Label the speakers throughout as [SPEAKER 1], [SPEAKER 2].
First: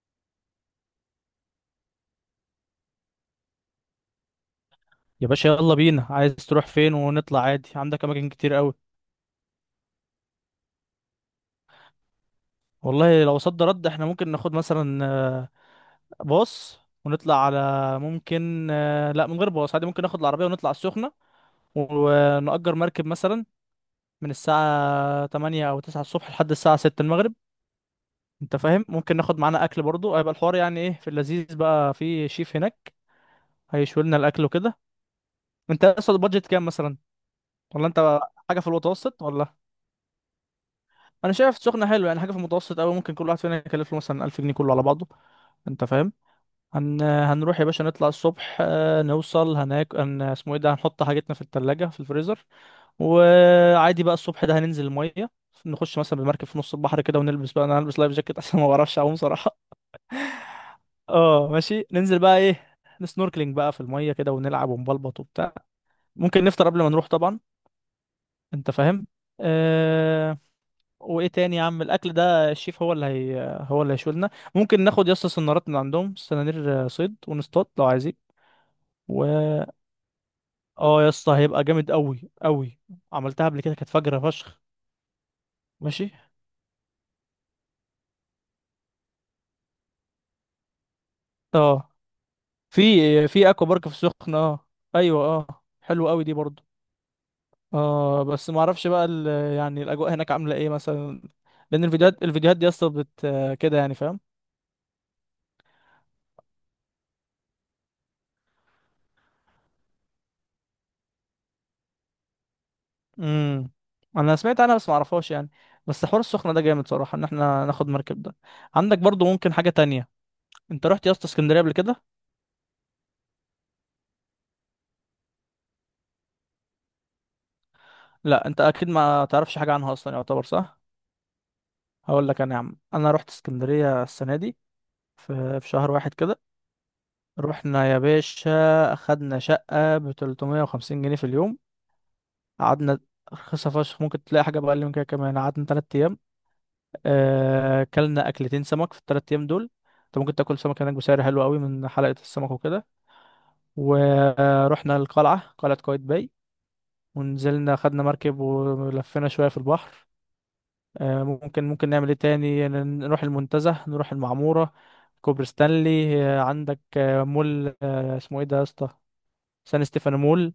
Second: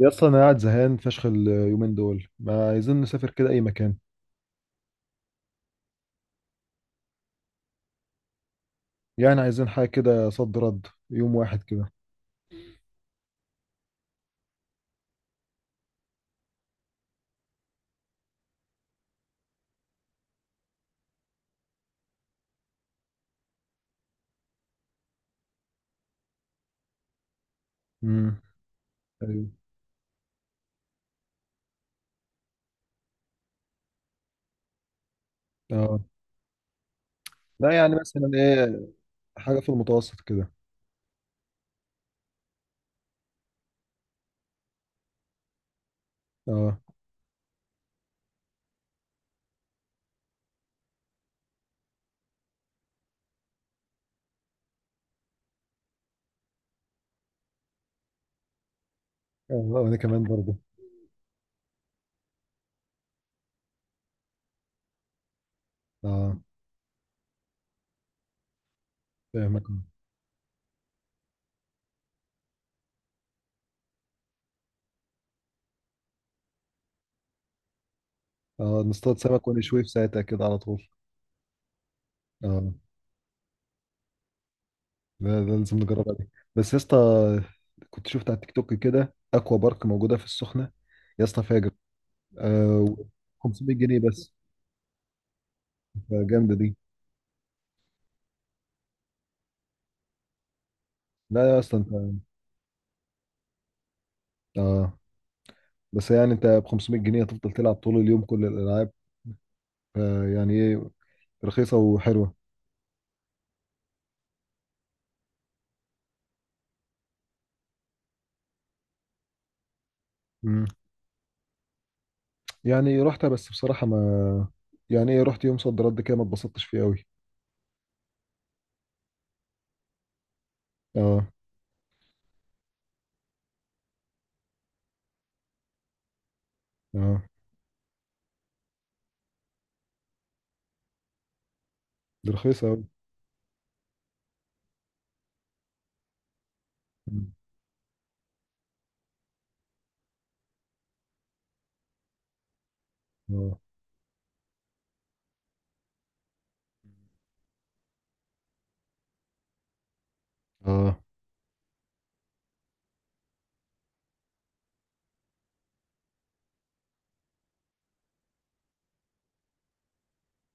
[SPEAKER 1] يا اسطى انا قاعد زهقان فشخ اليومين دول ما عايزين نسافر كده اي مكان.
[SPEAKER 2] يا باشا يلا بينا، عايز تروح فين؟ ونطلع عادي، عندك اماكن كتير قوي.
[SPEAKER 1] يعني عايزين حاجه كده صد رد يوم واحد كده.
[SPEAKER 2] والله لو صد رد احنا ممكن ناخد مثلا باص ونطلع على ممكن لا، من غير باص عادي ممكن ناخد العربية ونطلع السخنة ونأجر مركب مثلا من الساعة 8 أو 9 الصبح لحد الساعة 6 المغرب.
[SPEAKER 1] امم
[SPEAKER 2] أنت فاهم؟ ممكن ناخد
[SPEAKER 1] ايوه.
[SPEAKER 2] معانا أكل برضو، هيبقى الحوار يعني إيه؟ في اللذيذ بقى، في شيف هناك هيشوي لنا الأكل وكده. أنت
[SPEAKER 1] اه.
[SPEAKER 2] أصلا البادجت كام مثلا؟
[SPEAKER 1] لا
[SPEAKER 2] ولا
[SPEAKER 1] يعني
[SPEAKER 2] أنت
[SPEAKER 1] مثلا
[SPEAKER 2] حاجة في
[SPEAKER 1] ايه؟
[SPEAKER 2] المتوسط ولا؟
[SPEAKER 1] حاجه في المتوسط كده.
[SPEAKER 2] انا شايف سخنه حلوه، يعني حاجه في المتوسط قوي، ممكن كل واحد فينا يكلف له مثلا 1000 جنيه كله على بعضه. انت فاهم؟
[SPEAKER 1] اه.
[SPEAKER 2] هنروح يا باشا، نطلع الصبح نوصل هناك اسمه ايه ده، هنحط حاجتنا في التلاجة في الفريزر. وعادي بقى، الصبح ده هننزل الميه، نخش مثلا بالمركب في نص البحر كده ونلبس بقى، انا هلبس لايف جاكيت عشان ما بعرفش اعوم
[SPEAKER 1] اه
[SPEAKER 2] صراحه.
[SPEAKER 1] وانا كمان برضه.
[SPEAKER 2] اه ماشي، ننزل بقى ايه، نسنوركلينج بقى في الميه كده ونلعب ونبلبط وبتاع.
[SPEAKER 1] اه.
[SPEAKER 2] ممكن نفطر قبل ما نروح طبعا. انت فاهم.
[SPEAKER 1] فاهمك.
[SPEAKER 2] آه، وايه تاني يا عم؟ الاكل ده الشيف هو اللي هو اللي هيشولنا. ممكن ناخد يا اسطى سنارات من عندهم، سنانير صيد، ونصطاد لو عايزين.
[SPEAKER 1] اه نصطاد
[SPEAKER 2] و
[SPEAKER 1] سمك ونشويه في ساعتها كده على طول.
[SPEAKER 2] اه يا اسطى هيبقى جامد قوي
[SPEAKER 1] اه.
[SPEAKER 2] قوي. عملتها قبل كده كانت فجرة فشخ.
[SPEAKER 1] لا لا لازم
[SPEAKER 2] ماشي.
[SPEAKER 1] نجربها دي. بس يا اسطى كنت شفت على التيك توك كده اكوا بارك موجوده في السخنه. يا اسطى فاجر.
[SPEAKER 2] اه. في
[SPEAKER 1] آه.
[SPEAKER 2] في اكوا
[SPEAKER 1] 500
[SPEAKER 2] بارك في
[SPEAKER 1] جنيه بس.
[SPEAKER 2] السخنة اه. ايوه اه، حلو قوي دي
[SPEAKER 1] فجامده
[SPEAKER 2] برضو.
[SPEAKER 1] دي.
[SPEAKER 2] اه بس ما اعرفش بقى يعني الاجواء هناك عاملة ايه مثلا؟
[SPEAKER 1] لا يا اسطى
[SPEAKER 2] لان
[SPEAKER 1] انت.
[SPEAKER 2] الفيديوهات دي يا اسطى كده يعني، فاهم.
[SPEAKER 1] اه. بس يعني انت ب 500 جنيه هتفضل تلعب طول اليوم كل الالعاب، يعني ايه، رخيصه وحلوه.
[SPEAKER 2] امم. انا سمعت عنها بس ما اعرفهاش يعني. بس حوار السخنه ده جامد صراحه، ان احنا ناخد مركب ده. عندك برضو ممكن حاجه تانية.
[SPEAKER 1] مم.
[SPEAKER 2] انت رحت يا اسطى اسكندريه قبل كده؟
[SPEAKER 1] يعني رحتها بس بصراحه ما... يعني ايه، رحت يوم صد رد كده ما اتبسطتش فيه قوي.
[SPEAKER 2] لا انت اكيد ما تعرفش حاجه عنها اصلا، يعتبر صح.
[SPEAKER 1] اه.
[SPEAKER 2] هقول لك انا يا عم، انا رحت اسكندريه السنه دي في شهر واحد كده.
[SPEAKER 1] اه
[SPEAKER 2] رحنا يا باشا، اخدنا شقه ب 350 جنيه في اليوم.
[SPEAKER 1] دي رخيصه قوي.
[SPEAKER 2] قعدنا، رخيصة فشخ ممكن تلاقي حاجة بأقل من كده كمان. قعدنا 3 أيام، أكلنا أكلتين سمك في ال3 أيام دول. أنت ممكن تاكل سمك هناك بسعر حلو قوي من حلقة السمك وكده.
[SPEAKER 1] اه.
[SPEAKER 2] ورحنا القلعة، قلعة قايتباي. ونزلنا خدنا مركب ولفينا شوية في البحر.
[SPEAKER 1] اه.
[SPEAKER 2] ممكن نعمل ايه تاني؟ نروح المنتزه، نروح المعمورة، كوبري ستانلي عندك مول اسمه ايه ده يا اسطى؟ سان ستيفانو مول.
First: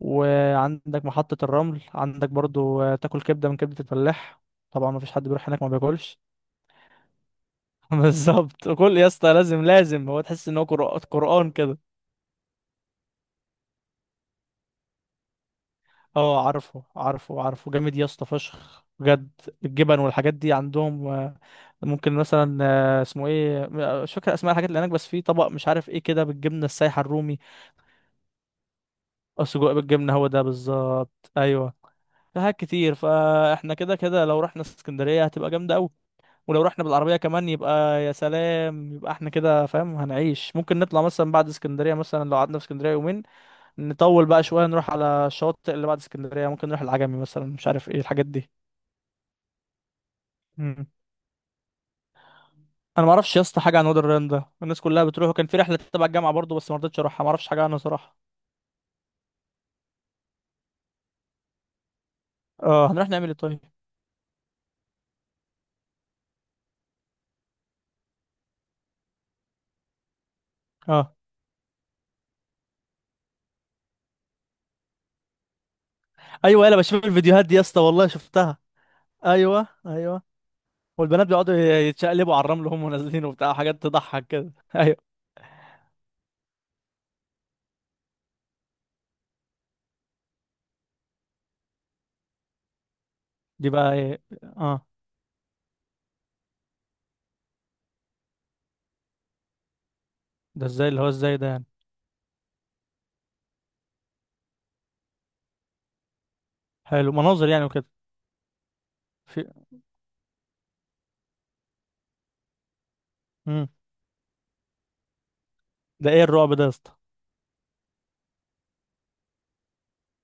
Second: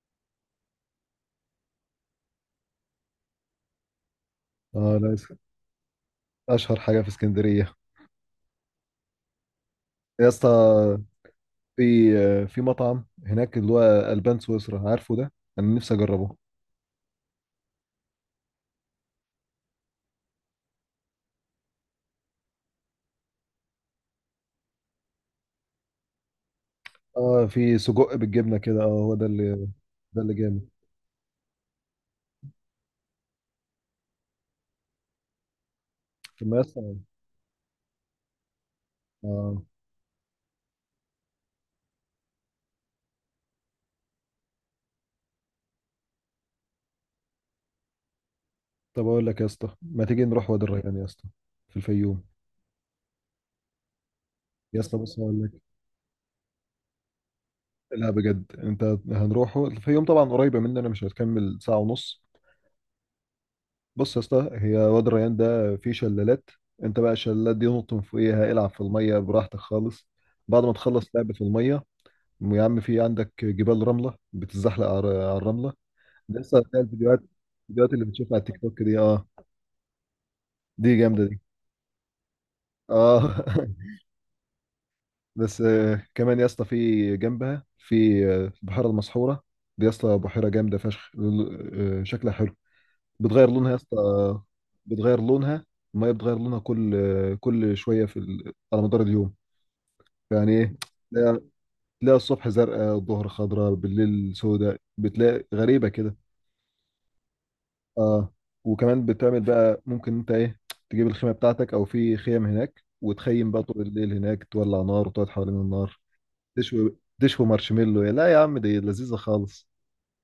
[SPEAKER 2] وعندك محطة الرمل، عندك برضو تاكل كبدة من كبدة الفلاح، طبعا
[SPEAKER 1] اه
[SPEAKER 2] مفيش
[SPEAKER 1] لا
[SPEAKER 2] حد بيروح هناك ما بياكلش.
[SPEAKER 1] اشهر حاجه في اسكندريه.
[SPEAKER 2] بالظبط، كل يا اسطى، لازم لازم هو
[SPEAKER 1] يا اسطى
[SPEAKER 2] تحس ان هو قرآن كده.
[SPEAKER 1] في في مطعم هناك اللي هو البان سويسرا، عارفه ده. انا نفسي اجربه.
[SPEAKER 2] اه، عارفه عارفه عارفه، جامد يا اسطى فشخ بجد. الجبن والحاجات دي عندهم ممكن مثلا اسمه ايه، مش فاكر اسماء الحاجات اللي هناك، بس في طبق مش عارف ايه كده بالجبنه السايحه الرومي،
[SPEAKER 1] اه في سجق بالجبنه كده، اه هو ده
[SPEAKER 2] او
[SPEAKER 1] اللي...
[SPEAKER 2] سجق بالجبنه،
[SPEAKER 1] ده
[SPEAKER 2] هو
[SPEAKER 1] اللي
[SPEAKER 2] ده
[SPEAKER 1] جامد.
[SPEAKER 2] بالظبط، ايوه. في حاجات كتير، فاحنا كده كده لو رحنا اسكندريه هتبقى جامده قوي.
[SPEAKER 1] طب ما
[SPEAKER 2] ولو رحنا
[SPEAKER 1] يا
[SPEAKER 2] بالعربيه كمان يبقى يا سلام، يبقى احنا
[SPEAKER 1] اسطى.
[SPEAKER 2] كده، فاهم؟ هنعيش. ممكن نطلع مثلا بعد اسكندريه مثلا لو قعدنا في اسكندريه يومين، نطول بقى شويه نروح على الشواطئ اللي بعد اسكندريه، ممكن نروح العجمي مثلا، مش عارف ايه الحاجات دي.
[SPEAKER 1] طب اقول لك يا اسطى، ما تيجي نروح وادي
[SPEAKER 2] مم.
[SPEAKER 1] الريان يا اسطى، في الفيوم؟
[SPEAKER 2] انا ما اعرفش يا اسطى حاجه عن وادي الريان ده،
[SPEAKER 1] يا
[SPEAKER 2] الناس
[SPEAKER 1] اسطى
[SPEAKER 2] كلها
[SPEAKER 1] بص
[SPEAKER 2] بتروح،
[SPEAKER 1] اقول
[SPEAKER 2] وكان في
[SPEAKER 1] لك.
[SPEAKER 2] رحله تبع الجامعه برضه بس ما رضيتش اروحها، ما اعرفش حاجه عنها
[SPEAKER 1] لا
[SPEAKER 2] صراحه.
[SPEAKER 1] بجد انت. هنروحه الفيوم طبعا، قريبه مننا، مش هتكمل ساعه ونص.
[SPEAKER 2] اه. هنروح نعمل ايه طيب؟
[SPEAKER 1] بص يا اسطى، هي وادي الريان ده فيه شلالات. انت بقى الشلالات دي نط من فوقيها، العب في الميه براحتك خالص. بعد ما تخلص
[SPEAKER 2] اه.
[SPEAKER 1] لعب في الميه، يا عم في عندك جبال رمله بتتزحلق على الرمله. لسه
[SPEAKER 2] ايوه انا
[SPEAKER 1] هتلاقي
[SPEAKER 2] بشوف
[SPEAKER 1] الفيديوهات،
[SPEAKER 2] الفيديوهات دي يا اسطى،
[SPEAKER 1] الفيديوهات اللي
[SPEAKER 2] والله
[SPEAKER 1] بتشوفها على
[SPEAKER 2] شفتها.
[SPEAKER 1] التيك توك دي، اه
[SPEAKER 2] ايوه ايوه.
[SPEAKER 1] دي جامده
[SPEAKER 2] والبنات
[SPEAKER 1] دي.
[SPEAKER 2] بيقعدوا يتشقلبوا على الرمل وهم نازلين
[SPEAKER 1] اه.
[SPEAKER 2] وبتاع، حاجات تضحك كده ايوه.
[SPEAKER 1] بس كمان يا اسطى في جنبها في البحيره المسحوره. دي يا اسطى بحيره جامده فشخ، شكلها حلو، بتغير
[SPEAKER 2] دي
[SPEAKER 1] لونها يا
[SPEAKER 2] بقى
[SPEAKER 1] اسطى،
[SPEAKER 2] ايه؟ اه.
[SPEAKER 1] بتغير لونها، الميه بتغير لونها كل كل شويه في على مدار اليوم، يعني
[SPEAKER 2] ده
[SPEAKER 1] ايه.
[SPEAKER 2] ازاي، اللي هو ازاي
[SPEAKER 1] تلاقي
[SPEAKER 2] ده يعني؟
[SPEAKER 1] تلاقي الصبح زرقاء الظهر خضراء بالليل سوداء، بتلاقي غريبه كده.
[SPEAKER 2] حلو، مناظر يعني وكده.
[SPEAKER 1] اه وكمان بتعمل
[SPEAKER 2] في
[SPEAKER 1] بقى ممكن انت ايه، تجيب الخيمه بتاعتك او في خيم هناك وتخيم بقى
[SPEAKER 2] مم.
[SPEAKER 1] طول الليل هناك، تولع نار وتقعد حوالين النار.
[SPEAKER 2] ده ايه الرعب ده يا
[SPEAKER 1] دشو
[SPEAKER 2] اسطى؟
[SPEAKER 1] دشو مارشميلو، يا لا يا عم دي لذيذة خالص.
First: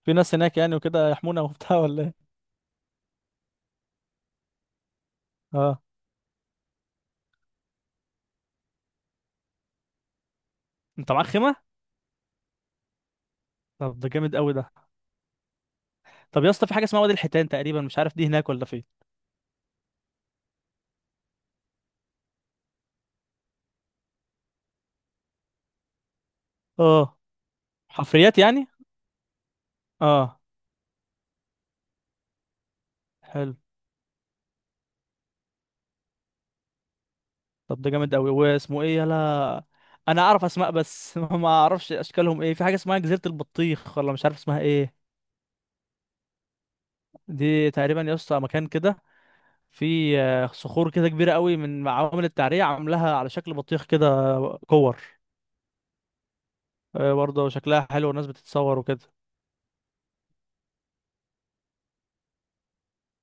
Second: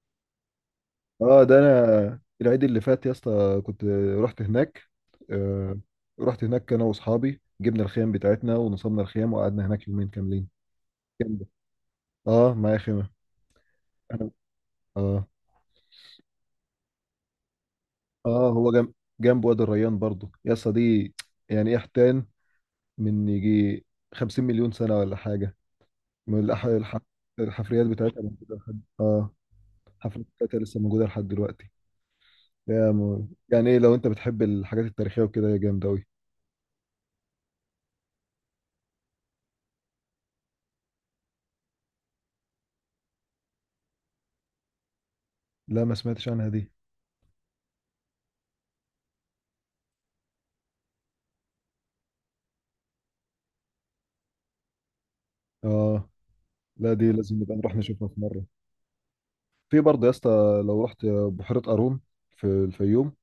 [SPEAKER 2] في ناس هناك يعني وكده يحمونا
[SPEAKER 1] اه ده
[SPEAKER 2] وبتاع ولا ايه؟
[SPEAKER 1] انا العيد اللي فات يا اسطى كنت رحت هناك. آه.
[SPEAKER 2] اه.
[SPEAKER 1] رحت هناك انا واصحابي، جبنا الخيام بتاعتنا ونصبنا الخيام وقعدنا هناك يومين كاملين.
[SPEAKER 2] انت معاك
[SPEAKER 1] جامدة.
[SPEAKER 2] خيمه؟
[SPEAKER 1] اه معايا خيمة.
[SPEAKER 2] طب ده
[SPEAKER 1] انا.
[SPEAKER 2] جامد قوي ده.
[SPEAKER 1] اه.
[SPEAKER 2] طب يا اسطى في حاجه اسمها وادي الحيتان تقريبا، مش عارف دي
[SPEAKER 1] اه
[SPEAKER 2] هناك ولا
[SPEAKER 1] هو
[SPEAKER 2] فين.
[SPEAKER 1] جنب وادي الريان برضو يا اسطى دي. يعني ايه حتان، من يجي 50 مليون سنة ولا حاجة، من
[SPEAKER 2] اه
[SPEAKER 1] الحفريات بتاعتها
[SPEAKER 2] حفريات
[SPEAKER 1] موجودة
[SPEAKER 2] يعني.
[SPEAKER 1] لحد اه... الحفريات
[SPEAKER 2] اه
[SPEAKER 1] بتاعتها لسه موجودة لحد دلوقتي.
[SPEAKER 2] حلو.
[SPEAKER 1] يعني ايه، لو انت بتحب الحاجات التاريخية وكده، يا جامد اوي.
[SPEAKER 2] طب ده جامد قوي، واسمه ايه يلا؟ انا اعرف اسماء بس ما اعرفش اشكالهم ايه. في حاجه اسمها جزيره البطيخ ولا مش عارف اسمها ايه.
[SPEAKER 1] لا ما سمعتش عنها دي.
[SPEAKER 2] دي تقريبا يا اسطى مكان كده، في صخور كده كبيره قوي من عوامل التعريه عاملاها على شكل بطيخ كده، كور.
[SPEAKER 1] اه لا دي لازم
[SPEAKER 2] برضه
[SPEAKER 1] نبقى نروح
[SPEAKER 2] شكلها
[SPEAKER 1] نشوفها
[SPEAKER 2] حلو
[SPEAKER 1] في
[SPEAKER 2] والناس
[SPEAKER 1] مرة.
[SPEAKER 2] بتتصور وكده.
[SPEAKER 1] في برضه يا اسطى، لو رحت بحيرة قارون في الفيوم،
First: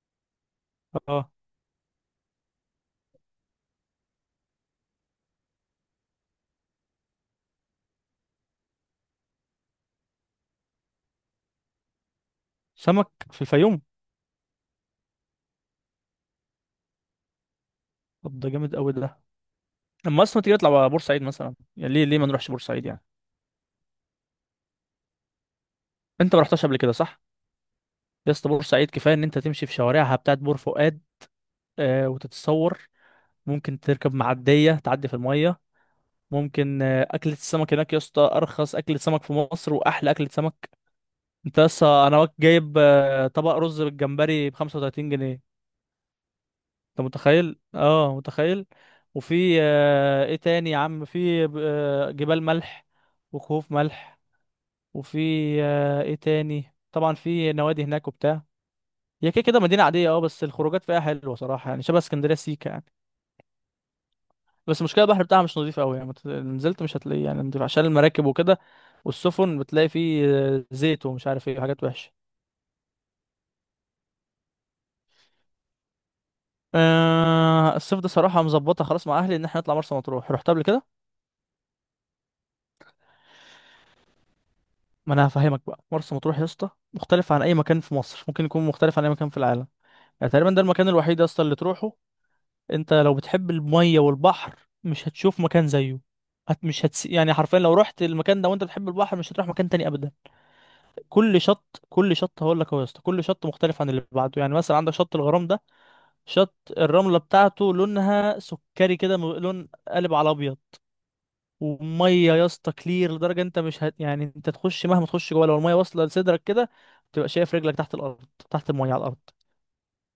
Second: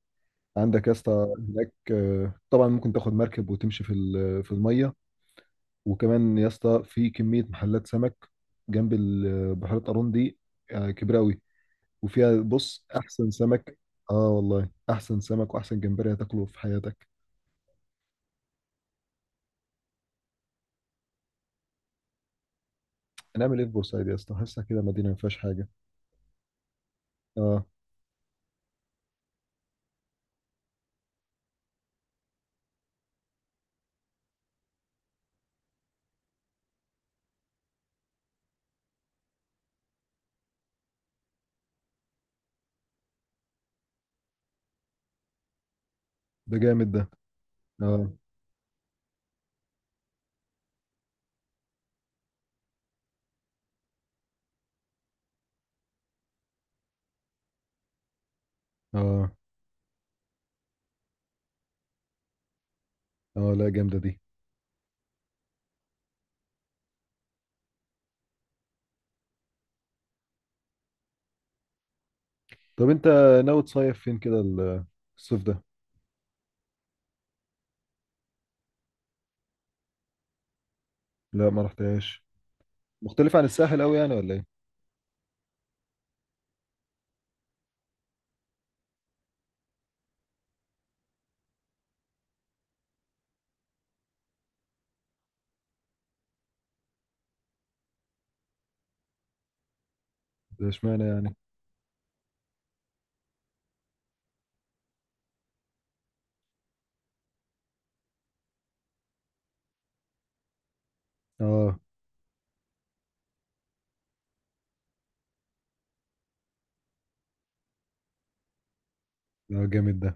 [SPEAKER 1] عندك يا اسطى
[SPEAKER 2] اه
[SPEAKER 1] هناك، طبعا ممكن تاخد مركب وتمشي في في المية. وكمان يا اسطى في كمية محلات سمك جنب بحيرة قارون دي، كبيرة اوي، وفيها بص
[SPEAKER 2] سمك
[SPEAKER 1] احسن
[SPEAKER 2] في
[SPEAKER 1] سمك.
[SPEAKER 2] الفيوم؟
[SPEAKER 1] اه والله احسن سمك واحسن جمبري هتاكله في حياتك.
[SPEAKER 2] طب ده جامد قوي ده. لما اصلا تيجي نطلع على بورسعيد مثلا، يعني ليه ما نروحش بورسعيد يعني؟
[SPEAKER 1] هنعمل ايه في بورسعيد يا اسطى، حاسسها كده مدينة ما فيهاش حاجة.
[SPEAKER 2] انت ما رحتش قبل كده صح؟
[SPEAKER 1] اه.
[SPEAKER 2] يا اسطى بورسعيد كفايه ان انت تمشي في شوارعها بتاعت بور فؤاد، آه، وتتصور. ممكن تركب معديه تعدي في الميه. ممكن آه اكله السمك هناك يا اسطى ارخص اكله سمك في مصر واحلى اكله سمك. انت لسه انا جايب آه طبق رز بالجمبري ب 35 جنيه.
[SPEAKER 1] ده جامد ده.
[SPEAKER 2] انت متخيل؟
[SPEAKER 1] اه.
[SPEAKER 2] اه متخيل. وفي آه ايه تاني يا عم، في آه جبال ملح وكهوف ملح. وفي آه ايه تاني، طبعا في نوادي هناك وبتاع. هي
[SPEAKER 1] اه.
[SPEAKER 2] كده كده مدينة عادية اه، بس الخروجات فيها حلوة صراحة، يعني شبه اسكندرية سيكا يعني.
[SPEAKER 1] اه لا جامدة دي.
[SPEAKER 2] بس المشكلة البحر بتاعها مش نظيف قوي يعني، نزلت مش هتلاقيه يعني نضيف عشان المراكب وكده، والسفن بتلاقي فيه زيت ومش عارف ايه حاجات وحشة.
[SPEAKER 1] طب انت ناوي تصيف فين كده الصيف ده؟
[SPEAKER 2] أه الصيف ده صراحة مظبطة خلاص مع أهلي إن احنا نطلع مرسى مطروح. رحت قبل كده؟
[SPEAKER 1] لا ما رحتهاش. مختلف عن الساحل قوي يعني ولا ايه؟
[SPEAKER 2] ما أنا هفهمك بقى، مرسى مطروح يا اسطى مختلف عن أي مكان في مصر، ممكن يكون مختلف عن أي مكان في العالم. يعني تقريبا ده المكان الوحيد يا اسطى اللي تروحه انت لو بتحب المية والبحر. مش هتشوف مكان زيه. هت مش هتس... يعني حرفيا لو رحت المكان ده وانت بتحب البحر مش هتروح مكان تاني ابدا.
[SPEAKER 1] ده اشمعنى يعني؟
[SPEAKER 2] كل شط هقول لك اهو يا اسطى، كل شط مختلف عن اللي بعده، يعني مثلا عندك شط الغرام ده، شط الرملة بتاعته لونها سكري كده، لون قالب على ابيض.
[SPEAKER 1] اه.
[SPEAKER 2] وميه يا اسطى كلير لدرجة انت مش هت... يعني انت تخش مهما تخش جوه، لو الميه واصلة لصدرك كده تبقى شايف رجلك تحت الارض، تحت الميه على الارض.
[SPEAKER 1] اه جامد ده.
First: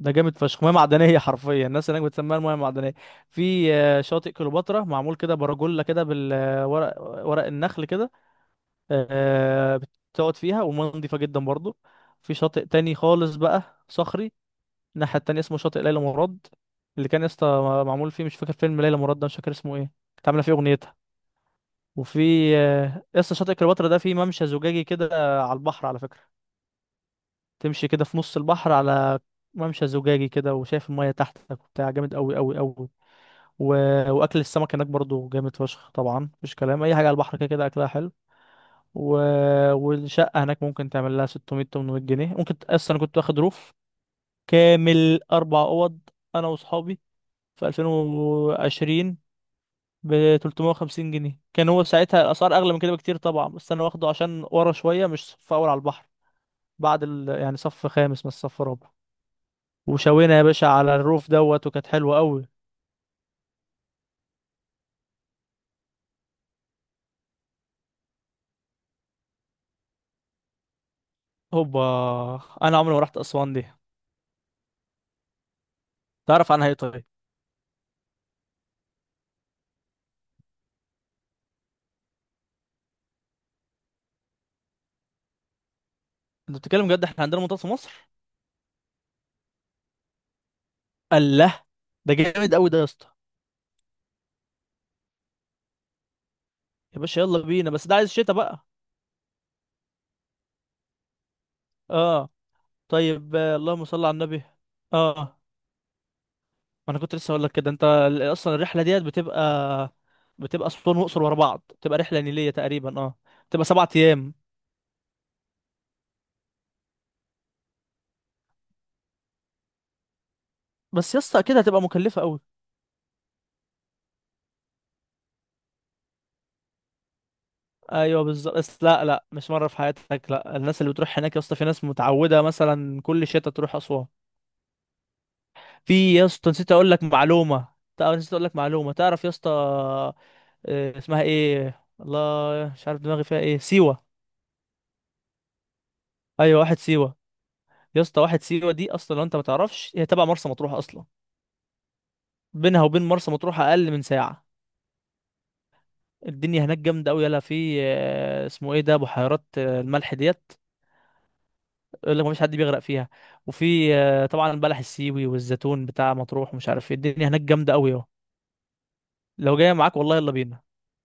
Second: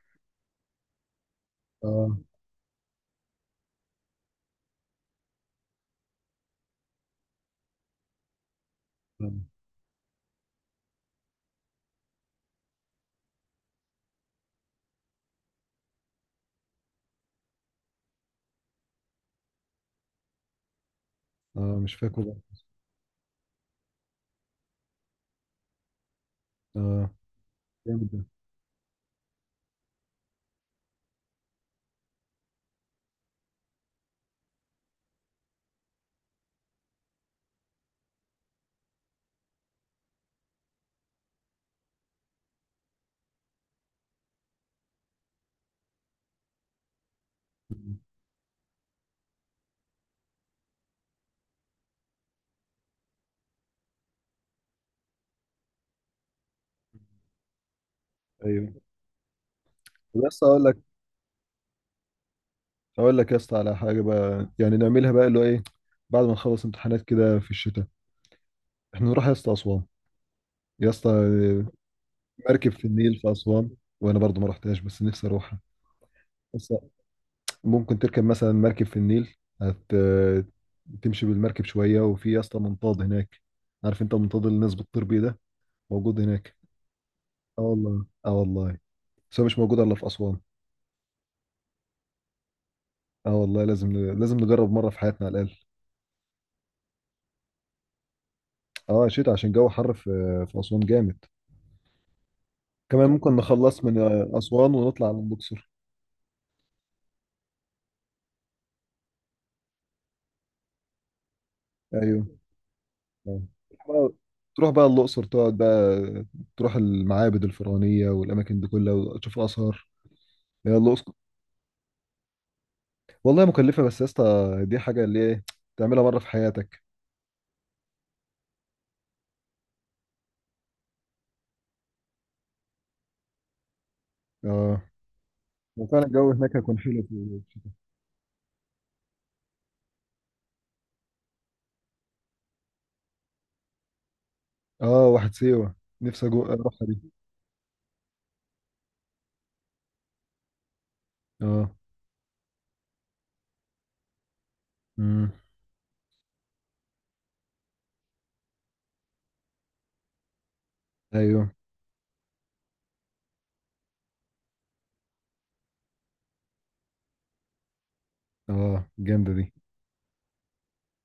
[SPEAKER 2] ده جامد فشخ، ميه معدنيه حرفيا الناس هناك
[SPEAKER 1] اه.
[SPEAKER 2] بتسميها الميه المعدنيه. في شاطئ كليوباترا معمول كده برجولة كده بالورق، ورق النخل كده.
[SPEAKER 1] اه.
[SPEAKER 2] آه، بتقعد فيها والميه نضيفه جدا برضو. في شاطئ تاني خالص بقى صخري، الناحيه التانيه اسمه شاطئ ليلى مراد. اللي كان يا اسطى معمول فيه، مش فاكر فيلم ليلى مراد ده مش فاكر اسمه ايه، كانت عامله فيه اغنيتها.
[SPEAKER 1] مش
[SPEAKER 2] وفي
[SPEAKER 1] فاكره بقى.
[SPEAKER 2] يا اسطى شاطئ كليوباترا ده فيه ممشى زجاجي كده على البحر، على فكره.
[SPEAKER 1] اه
[SPEAKER 2] تمشي كده
[SPEAKER 1] جامد
[SPEAKER 2] في
[SPEAKER 1] ده.
[SPEAKER 2] نص البحر على ممشى زجاجي كده وشايف المية تحتك وبتاع، جامد قوي قوي قوي. و... واكل السمك هناك برضو جامد فشخ، طبعا مفيش كلام، اي حاجة على البحر كده كده اكلها حلو. و... والشقة هناك ممكن تعمل لها 600 800 جنيه، ممكن اصلا انا كنت واخد روف كامل 4 اوض، انا واصحابي، في 2020 ب 350 جنيه. كان هو ساعتها الاسعار اغلى من كده بكتير طبعا، بس انا واخده عشان ورا شوية، مش صف اول على البحر، يعني صف خامس مش صف
[SPEAKER 1] ايوه.
[SPEAKER 2] رابع. وشوينا
[SPEAKER 1] بس
[SPEAKER 2] يا
[SPEAKER 1] اقول
[SPEAKER 2] باشا
[SPEAKER 1] لك،
[SPEAKER 2] على الروف دوت وكانت حلوه قوي.
[SPEAKER 1] اقول لك يا اسطى على حاجه بقى، يعني نعملها بقى اللي هو ايه، بعد ما نخلص امتحانات كده في الشتاء، احنا نروح يا اسطى اسوان يا اسطى،
[SPEAKER 2] هوبا.
[SPEAKER 1] مركب
[SPEAKER 2] انا
[SPEAKER 1] في
[SPEAKER 2] عمري ما
[SPEAKER 1] النيل
[SPEAKER 2] رحت
[SPEAKER 1] في
[SPEAKER 2] اسوان دي.
[SPEAKER 1] اسوان. وانا برضو ما رحتهاش بس نفسي اروحها.
[SPEAKER 2] تعرف عنها
[SPEAKER 1] بس
[SPEAKER 2] ايه طيب؟
[SPEAKER 1] ممكن تركب مثلا مركب في النيل، هت... تمشي بالمركب شوية، وفي يا اسطى منطاد هناك، عارف انت المنطاد اللي الناس بتطير بيه ده، موجود هناك.
[SPEAKER 2] انت بتتكلم جد، احنا عندنا منطقه
[SPEAKER 1] اه
[SPEAKER 2] في مصر!
[SPEAKER 1] والله، اه والله، بس هو مش موجود الا في أسوان.
[SPEAKER 2] الله، ده جامد قوي ده يا اسطى.
[SPEAKER 1] اه والله لازم لازم نجرب مرة في حياتنا على الأقل.
[SPEAKER 2] يا باشا يلا بينا، بس ده عايز شتا بقى.
[SPEAKER 1] اه شتا عشان جو حر في أسوان جامد.
[SPEAKER 2] اه
[SPEAKER 1] كمان
[SPEAKER 2] طيب.
[SPEAKER 1] ممكن نخلص
[SPEAKER 2] اللهم
[SPEAKER 1] من
[SPEAKER 2] صل على النبي.
[SPEAKER 1] أسوان ونطلع على
[SPEAKER 2] اه
[SPEAKER 1] الأقصر.
[SPEAKER 2] ما انا كنت لسه اقول لك كده، انت اصلا الرحله ديت بتبقى اسوان واقصر ورا بعض، بتبقى رحله
[SPEAKER 1] ايوه.
[SPEAKER 2] نيليه تقريبا، اه.
[SPEAKER 1] آه.
[SPEAKER 2] بتبقى سبعة
[SPEAKER 1] بقى-
[SPEAKER 2] ايام
[SPEAKER 1] تروح بقى الأقصر، تقعد بقى، تروح المعابد الفرعونية والأماكن دي كلها وتشوف آثار، هي الأقصر.
[SPEAKER 2] بس يا اسطى اكيد هتبقى مكلفه قوي.
[SPEAKER 1] والله مكلفة بس يا اسطى، دي حاجة اللي ايه، تعملها مرة في حياتك.
[SPEAKER 2] ايوه بالظبط، بس لا لا مش مره في حياتك، لا، الناس اللي بتروح هناك يا اسطى في ناس متعوده مثلا كل شتاء تروح اسوان.
[SPEAKER 1] اه وفعلا
[SPEAKER 2] في يا
[SPEAKER 1] الجو
[SPEAKER 2] اسطى
[SPEAKER 1] هناك
[SPEAKER 2] نسيت
[SPEAKER 1] هيكون
[SPEAKER 2] اقول لك
[SPEAKER 1] حلو في
[SPEAKER 2] معلومه،
[SPEAKER 1] الشتاء.
[SPEAKER 2] نسيت اقول لك معلومه، تعرف يا اسطى اسمها ايه، الله مش عارف دماغي فيها ايه، سيوه.
[SPEAKER 1] اه واحد سيوة، نفسي
[SPEAKER 2] ايوه واحد
[SPEAKER 1] اروحها دي.
[SPEAKER 2] سيوه. يا اسطى واحد سيوه دي اصلا لو انت ما تعرفش هي تبع مرسى مطروح اصلا،
[SPEAKER 1] اه.
[SPEAKER 2] بينها وبين مرسى مطروح اقل من ساعه.
[SPEAKER 1] امم
[SPEAKER 2] الدنيا هناك جامده قوي، يلا في اسمه ايه ده، بحيرات الملح ديت
[SPEAKER 1] ايوه.
[SPEAKER 2] يقول لك مفيش حد بيغرق فيها. وفي طبعا البلح السيوي والزيتون بتاع مطروح ومش عارف ايه، الدنيا هناك جامده قوي اهو.
[SPEAKER 1] اه جامدة دي.
[SPEAKER 2] لو جايه معاك والله يلا بينا.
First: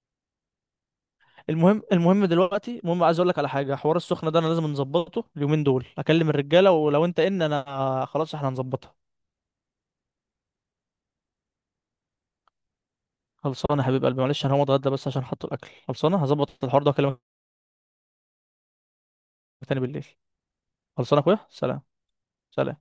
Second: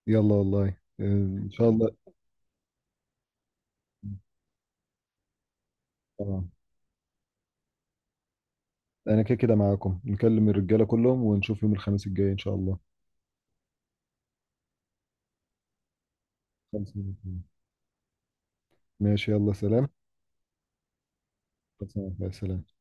[SPEAKER 1] يلا والله، ان شاء
[SPEAKER 2] المهم،
[SPEAKER 1] الله.
[SPEAKER 2] المهم دلوقتي، المهم عايز اقول لك على حاجه، حوار السخنه ده انا لازم نظبطه اليومين دول، اكلم
[SPEAKER 1] اه.
[SPEAKER 2] الرجاله ولو انت ان انا خلاص احنا هنظبطها.
[SPEAKER 1] انا كده كده معاكم، نكلم الرجالة كلهم ونشوف يوم الخميس الجاي ان شاء الله.
[SPEAKER 2] خلصانه يا حبيب قلبي، معلش انا هقوم اتغدى بس عشان حط الاكل، خلصانه هظبط الحوار ده
[SPEAKER 1] خمسة
[SPEAKER 2] واكلمك
[SPEAKER 1] وعشرين. ماشي يلا
[SPEAKER 2] تاني
[SPEAKER 1] سلام.
[SPEAKER 2] بالليل. خلصانه يا اخويا سلام.
[SPEAKER 1] 25. سلام.
[SPEAKER 2] سلام.